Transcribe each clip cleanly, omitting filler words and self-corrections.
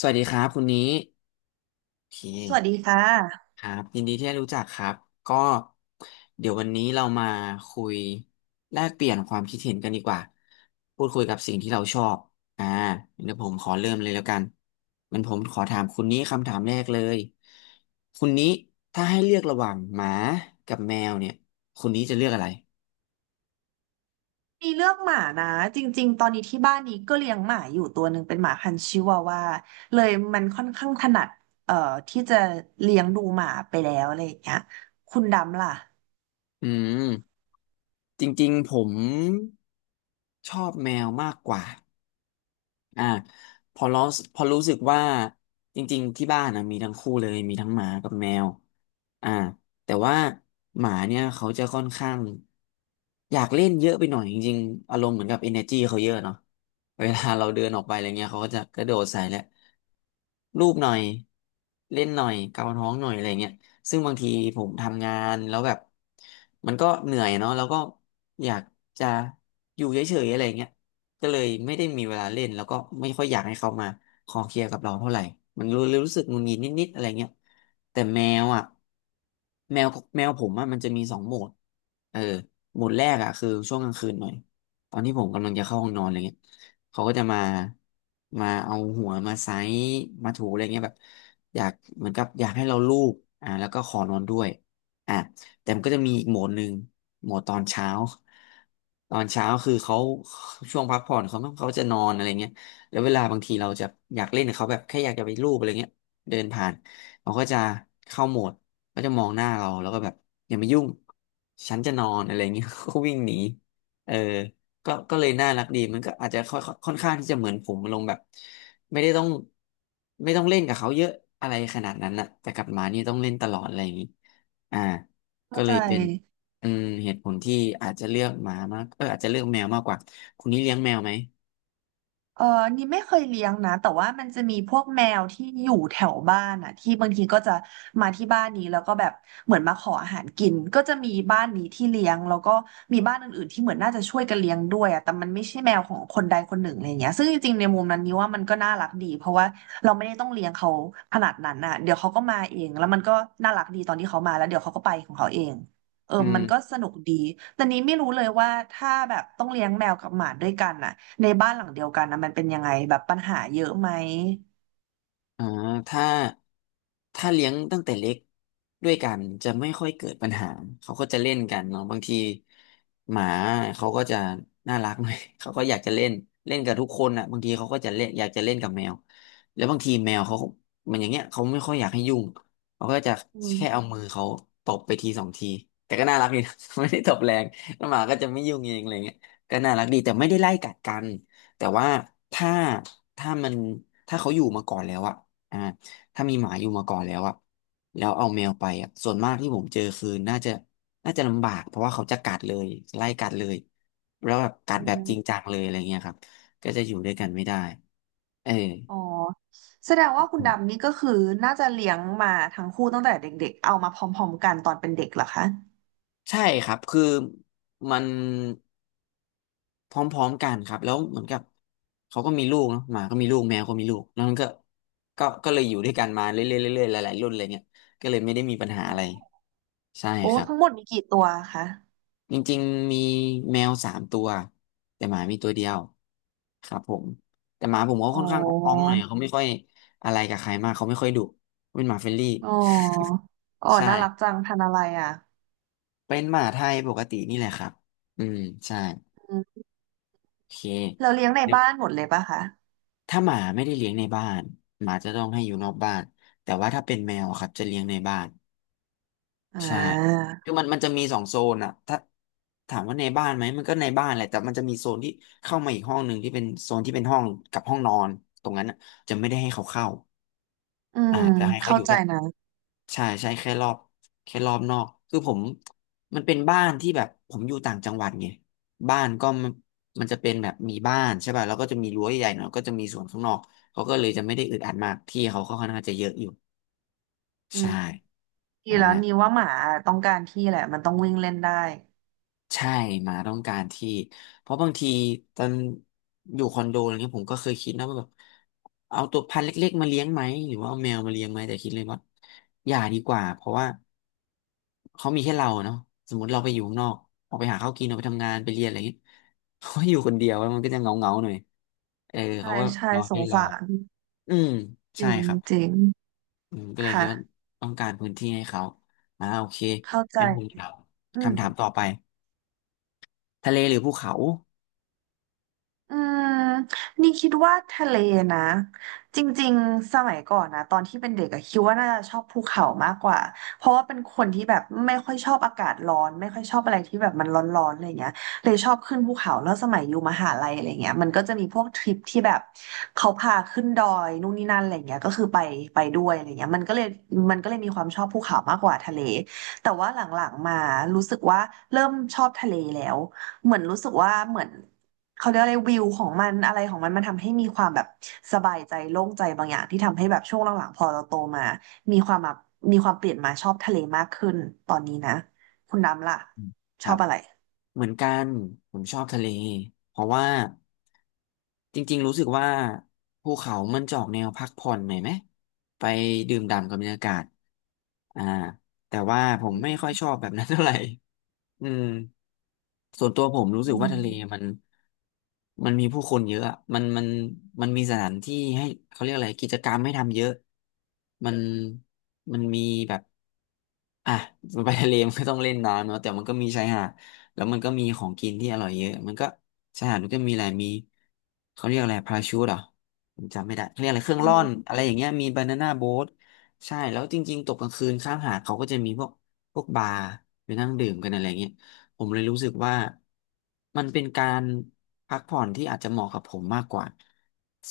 สวัสดีครับคุณนี้โอเคสวัสดีค่ะ ครับยินดีที่ได้รู้จักครับก็เดี๋ยววันนี้เรามาคุยแลกเปลี่ยนความคิดเห็นกันดีกว่าพูดคุยกับสิ่งที่เราชอบอ่าเดี๋ยวผมขอเริ่มเลยแล้วกันมันผมขอถามคุณนี้คำถามแรกเลยคุณนี้ถ้าให้เลือกระหว่างหมากับแมวเนี่ยคุณนี้จะเลือกอะไรมีเรื่องหมานะ จริงๆ ตอนนี้ที่บ้านนี้ก็เลี้ยงหมาอยู่ตัวหนึ่งเป็นหมาพันธุ์ชิวาวาเลยมันค่อนข้างถนัดเอ่อที่จะเลี้ยงดูหมาไปแล้วอะไรอย่างเงี้ยคุณดำล่ะ อืมจริงๆผมชอบแมวมากกว่า อ่าพอรู้พอรู้สึกว่าจริงๆที่บ้านนะมีทั้งคู่เลยมีทั้งหมากับแมวอ่าแต่ว่าหมาเนี่ยเขาจะค่อนข้างอยากเล่นเยอะไปหน่อยจริงๆอารมณ์เหมือนกับ energy เขาเยอะเนาะเวลาเราเดินออกไปอะไรเงี้ยเขาก็จะกระโดดใส่แหละรูปหน่อยเล่นหน่อยเกาท้องหน่อยอะไรเงี้ยซึ่งบางทีผมทำงานแล้วแบบมันก็เหนื่อยเนาะแล้วก็อยากจะอยู่เฉยๆอะไรเงี้ย ก็เลยไม่ได้มีเวลาเล่นแล้วก็ไม่ค่อยอยากให้เขามาคอเคลียร์กับเราเท่าไหร่ มันรู้เลยรู้สึกหงุนหงิดนิดๆอะไรเงี้ยแต่แมวอ่ะแมวแมวผมอ่ะมันจะมีสองโหมดเออโหมดแรกอ่ะคือช่วงกลางคืนหน่อยตอนที่ผมกำลังจะเข้าห้องนอนอะไรเงี้ยเขาก็จะมามาเอาหัวมาไซส์มาถูอะไรเงี้ยแบบอยากเหมือนกับอยากให้เราลูบแล้วก็ขอนอนด้วยอ่ะ แต่มันก็จะมีอีกโหมดหนึ่งโหมดตอนเช้าตอนเช้าคือเขาช่วงพักผ่อนเขาจะนอนอะไรเงี้ยแล้วเวลาบางทีเราจะอยากเล่นกับเขาแบบแค่อยากจะไปรูปอะไรเงี้ยเดินผ่านเขาก็จะเข้าโหมดก็จะมองหน้าเราแล้วก็แบบอย่ามายุ่งฉันจะนอนอะไรเงี้ย ก็วิ่งหนีเออก็เลยน่ารักดีมันก็อาจจะค่อยค่อนข้างที่จะเหมือนผมลงแบบไม่ได้ต้องไม่ต้องเล่นกับเขาเยอะอะไรขนาดนั้นนะแต่กับหมานี่ต้องเล่นตลอดอะไรอย่างนี้อ่า ก็เข้าเลใจ ยเป็นอืมเหตุผลที่อาจจะเลือกหมามากเอออาจจะเลือกแมวมากกว่าคุณนี่เลี้ยงแมวไหมเออนี่ไม่เคยเลี้ยงนะแต่ว่ามันจะมีพวกแมวที่อยู่แถวบ้านอ่ะที่บางทีก็จะมาที่บ้านนี้แล้วก็แบบเหมือนมาขออาหารกินก็จะมีบ้านนี้ที่เลี้ยงแล้วก็มีบ้านอื่นๆที่เหมือนน่าจะช่วยกันเลี้ยงด้วยอ่ะแต่มันไม่ใช่แมวของคนใดคนหนึ่งอะไรเงี้ยซึ่งจริงๆในมุมนั้นนี่ว่ามันก็น่ารักดีเพราะว่าเราไม่ได้ต้องเลี้ยงเขาขนาดนั้นอ่ะเดี๋ยวเขาก็มาเองแล้วมันก็น่ารักดีตอนที่เขามาแล้วเดี๋ยวเขาก็ไปของเขาเอง เอออืมันก็ม สนุกดี แต่นี้ไม่รู้เลยว่าถ้าแบบต้องเลี้ยงแมวกับหมาด้วยกันน่ะในบ้านหลังเดียวกันนะมันเป็นยังไงแบบปัญหาเยอะไหมอ่าถ้าถ้าเลี้ยงตั้งแต่เล็กด้วยกันจะไม่ค่อยเกิดปัญหาเขาก็จะเล่นกันเนาะบางทีหมาเขาก็จะน่ารักหน่อย เขาก็อยากจะเล่นเล่นกับทุกคนอ่ะบางทีเขาก็จะเล่นอยากจะเล่นกับแมวแล้วบางทีแมวเขามันอย่างเงี้ยเขาไม่ค่อยอยากให้ยุ่งเขาก็จะอืแค่เอามมือเขาตบไปทีสองทีแต่ก็น่ารักดีนะ ไม่ได้ตบแรงแล้วหมาก็จะไม่ยุ่งเองอะไรเงี้ยก็น่ารักดีแต่ไม่ได้ไล่กัดกันแต่ว่าถ้าถ้ามันถ้าเขาอยู่มาก่อนแล้วอะ อ่าถ้ามีหมาอยู่มาก่อนแล้วอ่ะแล้วเอาแมวไปอ่ะส่วนมากที่ผมเจอคือน่าจะลำบากเพราะว่าเขาจะกัดเลยไล่กัดเลยแล้วแบบกัอืดแบบจริงมจังเลยอะไรเงี้ยครับก็จะอยู่ด้วยกันไม่ได้เอออ๋อแสดงว่าคุณดำนี่ก็คือน่าจะเลี้ยงมาทั้งคู่ตั้งแต่เด็กๆ เอามาพร้อมๆกันตอนเป็นเด็กเหรอคะใช่ครับคือมันพร้อมๆกันครับแล้วเหมือนกับเขาก็มีลูกเนาะหมาก็มีลูกแมวก็มีลูกแล้วมันก็ก็เลยอยู่ด้วยกันมาเรื่อยๆเรื่อยๆหลายๆรุ่นเลยเนี่ยก็เลยไม่ได้มีปัญหาอะไรใช่โอ้ครับ ทั้งหมดมีกี่ตัวคะ จริงๆมีแมวสามตัวแต่หมามีตัวเดียวครับผมแต่หมาผมก็อ๋ค่อนข้างอ้องๆหอ น่อยเขาไม่ค่อยอะไรกับใครมากเขาไม่ค่อยดุเป็นหมาเฟรนลี่อ๋อ อ๋อใช่น่ารักจังพันธุ์อะไรอ่ะเป็นหมาไทยปกตินี่แหละครับอืมใช่อืมโอเคเราเลี้ยงในบ้านหมดเลยปะคะถ้าหมาไม่ได้เลี้ยงในบ้านหมาจะต้องให้อยู่นอกบ้านแต่ว่าถ้าเป็นแมวอะครับจะเลี้ยงในบ้าน อ่ใช่าคือมันจะมีสองโซนอะถ้าถามว่าในบ้านไหม มันก็ในบ้านแหละแต่มันจะมีโซนที่เข้ามาอีกห้องหนึ่งที่เป็นโซนที่เป็นห้องกับห้องนอน ตรงนั้นอะจะไม่ได้ให้เขาเข้าอืมจะให้เขาเข้าอยู่ใจแค่นะใช่ใช่แค่รอบแค่รอบนอกคือผมมันเป็นบ้านที่แบบผมอยู่ต่างจังหวัดไงบ้านก็มันมันจะเป็นแบบมีบ้านใช่ป่ะแล้วก็จะมีรั้วใหญ่หน่อยก็จะมีสวนข้างนอกเขาก็เลยจะไม่ได้อึดอัดมากที่เขาก็ค่อนข้างจะเยอะอยู่อืใช่ม ดีอแล้วนี่่า ว่าหมาต้องการที่แหละมันต้องวิ่งเล่นได้ใช่หมาต้องการที่เพราะบางทีตอนอยู่คอนโดอะไรเงี้ยผมก็เคยคิดนะว่าแบบเอาตัวพันธุ์เล็กๆมาเลี้ยงไหมหรือว่าเอาแมวมาเลี้ยงไหมแต่คิดเลยว่าอย่าดีกว่าเพราะว่าเขามีแค่เราเนาะสมมติเราไปอยู่ข้างนอกออกไปหาข้าวกินออกไปทำงานไปเรียนอะไรเงี้ย เขาก็อยู่คนเดียวแล้วมันก็จะเงาเงาหน่อยเออใช่เขาก็ใช่นอสให้งเราสารอืมจใช่ริงครับจริงอืมก็เลยคิค่ะดว่าต้องการพื้นที่ให้เขาอ่าโอเคเข้าใจงั้นผมถามอืม คำถามต่อไปทะเลหรือภูเขา อืมนี่คิดว่าทะเลนะจริงๆสมัยก่อนนะตอนที่เป็นเด็กอะคิดว่าน่าจะชอบภูเขามากกว่าเพราะว่าเป็นคนที่แบบไม่ค่อยชอบอากาศร้อนไม่ค่อยชอบอะไรที่แบบมันร้อนๆอะไรเงี้ยเลยชอบขึ้นภูเขาแล้วสมัยอยู่มหาลัยอะไรเงี้ยมันก็จะมีพวกทริปที่แบบเขาพาขึ้นดอยนู่นนี่นั่นอะไรเงี้ยก็คือไปไปด้วยอะไรเงี้ยมันก็เลยมีความชอบภูเขามากกว่าทะเลแต่ว่าหลังๆมารู้สึกว่าเริ่มชอบทะเลแล้วเหมือนรู้สึกว่าเหมือน เขาเรียกอะไรวิวของมันอะไรของมันมันทำให้มีความแบบสบายใจโล่งใจบางอย่างที่ทำให้แบบช่วงหลังๆพอเราโตมามีความแบบมีความเปลี่ยนมาชอบทะเลมากขึ้นตอนนี้นะคุณน้ำล่ะคชรัอบบอะไรเหมือนกันผมชอบทะเลเพราะว่าจริงๆรู้สึกว่าภูเขามันจะออกแนวพักผ่อนหน่อยไหมไปดื่มด่ำกับบรรยากาศอ่าแต่ว่าผมอืไม่ค่อยชอบมแบบนั้นเท่าไหร่ อืมส่วนตัวผมรู้สึกอืว่าทะเลมัมนมันมีผู้คนเยอะอะมันมันมีสถานที่ให้เขาเรียกอะไรกิจกรรมให้ทำเยอะมันมันมีแบบ อ่ะไปทะเลมันก็ต้องเล่นน้ำเนาะแต่มันก็มีชายหาดแล้วมันก็มีของกินที่อร่อยเยอะมันก็ชายหาดมันก็มีอะไรมีเขาเรียกอะไรพาราชูทเหรอผมจำไม่ได้เขาเรียกอะไรเครื่ออืงร่อนมอะไรอย่างเงี้ยมีบานาน่าโบ๊ทใช่แล้วจริงๆตกกลางคืนข้างหาดเขาก็จะมีพวกบาร์ไปนั่งดื่มกันอะไรเงี้ยผมเลยรู้สึกว่ามันเป็นการพักผ่อนที่อาจจะเหมาะกับผมมากกว่า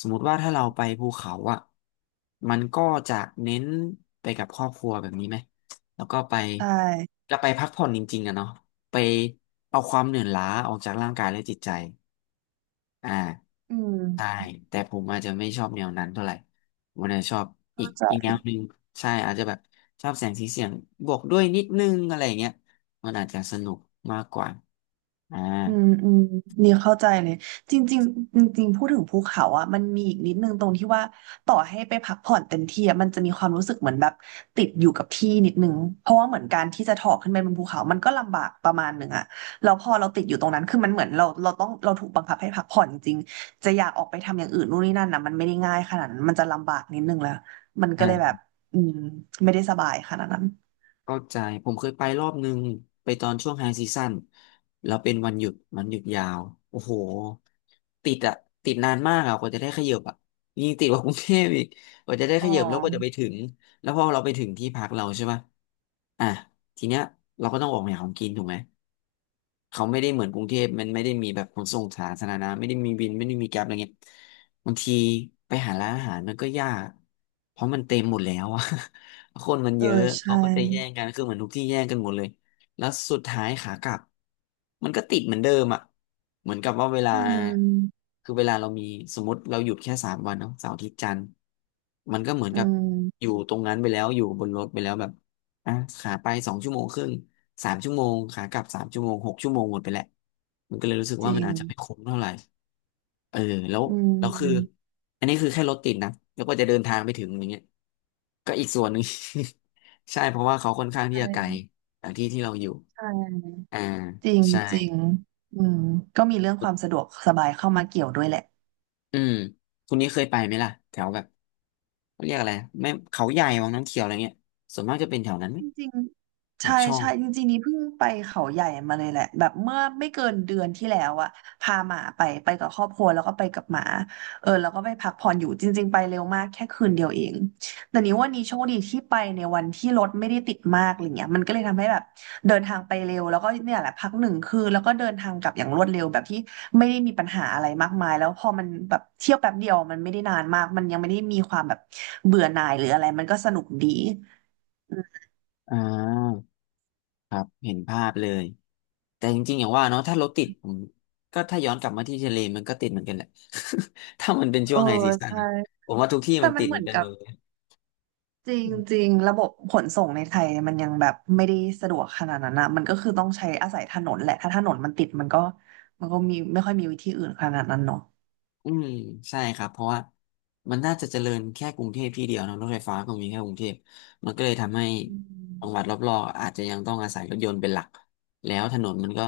สมมติว่าถ้าเราไปภูเขาอ่ะมันก็จะเน้นไปกับครอบครัวแบบนี้ไหม แล้วก็ไปใช่จะไปพักผ่อนจริงๆอะเนาะไปเอาความเหนื่อยล้าออกจากร่างกายและจิตใจอ่าอืใช่มแต่ผมอาจจะไม่ชอบแนวนั้นเท่าไหร่ผมอาจจะชอบอีเข้ากใจ อีกแนวหนึ่งใช่อาจจะแบบชอบแสงสีเสียงบวกด้วยนิดนึงอะไรอย่างเงี้ยมันอาจจะสนุกมากกว่าอ่า อืมอืมนี่เข้าใจเลยจริงๆจริงๆพูดถึงภูเขาอ่ะมันมีอีกนิดนึงตรงที่ว่าต่อให้ไปพักผ่อนเต็มที่อ่ะมันจะมีความรู้สึกเหมือนแบบติดอยู่กับที่นิดนึงเพราะว่าเหมือนการที่จะถอกขึ้นไปบนภูเขามันก็ลำบากประมาณหนึ่งอ่ะแล้วพอเราติดอยู่ตรงนั้นคือมันเหมือนเราต้องเราถูกบังคับให้พักผ่อนจริงๆจะอยากออกไปทำอย่างอื่นนู่นนี่นั่นนะมันไม่ได้ง่ายขนาดนั้นมันจะลำบากนิดนึงแล้วมันก็เลยแบบอืมไม่ได้สบายขนาดนั้นเข้าใจผมเคยไปรอบนึงไปตอนช่วงไฮซีซั่นแล้วเป็นวันหยุดมันหยุดยาวโอ้โหติดอะติดนานมากอะกว่าจะได้ขยับอะยิ่งติดกว่ากรุงเทพอีกกว่าจะได้อ๋ขอยับแล้วกว่าจะไปถึงแล้วพอเราไปถึงที่พักเราใช่ปะอ่ะทีเนี้ยเราก็ต้องออกไปหาของกินถูกไหม เขาไม่ได้เหมือนกรุงเทพมันไม่ได้มีแบบขนส่งสาธารณะไม่ได้มีวินไม่ได้มีแกร็บอะไรเงี้ยบางทีไปหาร้านอาหารมันก็ยากเพราะมันเต็มหมดแล้วอะ คนมันเอเยออะเขาใช่ก็จะแย่งกันคือเหมือนทุกที่แย่งกันหมดเลยแล้วสุดท้ายขากลับมันก็ติดเหมือนเดิมอะเหมือนกับว่าเวลาอืมคือเวลาเรามีสมมติเราหยุดแค่สามวันเนาะเสาร์อาทิตย์จันทร์มันก็เหมือนอืกับอมยู่ตรงนั้นไปแล้วอยู่บนรถไปแล้วแบบ อ่ะขาไปสองชั่วโมงครึ่งสามชั่วโมงขากลับสามชั่วโมงหกชั่วโมงหมดไปแหล้วมันก็เลยรู้สึกจว่าริมันง อาจจะไม่คุ้มเท่าไหร่เออแล้วอืแล้วคือมอันนี้คือแค่รถติดนะแล้วก็จะเดินทางไปถึงอย่างเงี้ยก็อีกส่วนหนึ่ง ใช่เพราะว่าเขาค่อนข้างใชที่จะไกล่จากที่ที่เราอยู่ใช่อ่าจริงใช่จริงอืมก็มีเรื่องความสะดวกสบายเข้ามาเกี่ยวด้วยแหละ อืมคุณนี้เคยไปไหมล่ะแถวแบบเขาเรียกอะไรแม่เขาใหญ่วังน้ำเขียวอะไรเงี้ยส่วนมากจะเป็นแถวนั้นไหมจริงๆปาใช่กช่องใช่จริงๆนี่เพิ่งไปเขาใหญ่มาเลยแหละแบบเมื่อไม่เกินเดือนที่แล้วอะพาหมาไปไปกับครอบครัวแล้วก็ไปกับหมาเออแล้วก็ไปพักผ่อนอยู่จริงๆไปเร็วมากแค่คืนเดียวเองแต่นี้ว่านี้โชคดีที่ไปในวันที่รถไม่ได้ติดมากอะไรเงี้ยมันก็เลยทำให้แบบเดินทางไปเร็วแล้วก็เนี่ยแหละพักหนึ่งคืนแล้วก็เดินทางกลับอย่างรวดเร็วแบบที่ไม่ได้มีปัญหาอะไรมากมายแล้วพอมันแบบเที่ยวแป๊บเดียวมันไม่ได้นานมากมันยังไม่ได้มีความแบบเบื่อหน่ายหรืออะไรมันก็สนุกดี อ่าครับเห็นภาพเลย แต่จริงๆอย่างว่าเนาะถ้ารถติดผมก็ถ้าย้อนกลับมาที่ทะเลมันก็ติดเหมือนกันแหละ ถ้ามันเป็นเอช่อวงไฮซีซั่นใช่ผมว่าทุกที่แต่มันมัตินดเหเหมืมืออนนกันหกัมบดเลยจริงๆระบบขนส่งในไทยมันยังแบบไม่ได้สะดวกขนาดนั้นนะมันก็คือต้องใช้อาศัยถนนแหละถ้าถนนมันติดมันก็มีไม่ค่อยมีวิธีอื่นขนาดนั้นเนาะอืมใช่ครับเพราะว่ามันน่าจะเจริญแค่กรุงเทพที่เดียวเนอะรถไฟฟ้าก็มีแค่กรุงเทพมันก็เลยทำให้อืจังหวัดมรอบๆอาจจะยังต้องอาศัยรถยนต์เป็นหลักแล้วถนนมันก็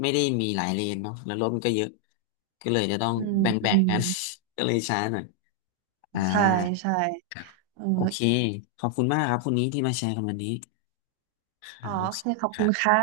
ไม่ได้มีหลายเลนเนาะแล้วรถมันก็เยอะก็เลยจะต้องอืมแบอื่งๆมกัน ก็เลยช้าหน่อยอ่า ใช่ใช่ครับเออโอเค ขอบคุณมากครับคุณนี้ที่มาแชร์กันวันนี้ คอ๋อรับโอเคขอบคคุรัณบค่ะ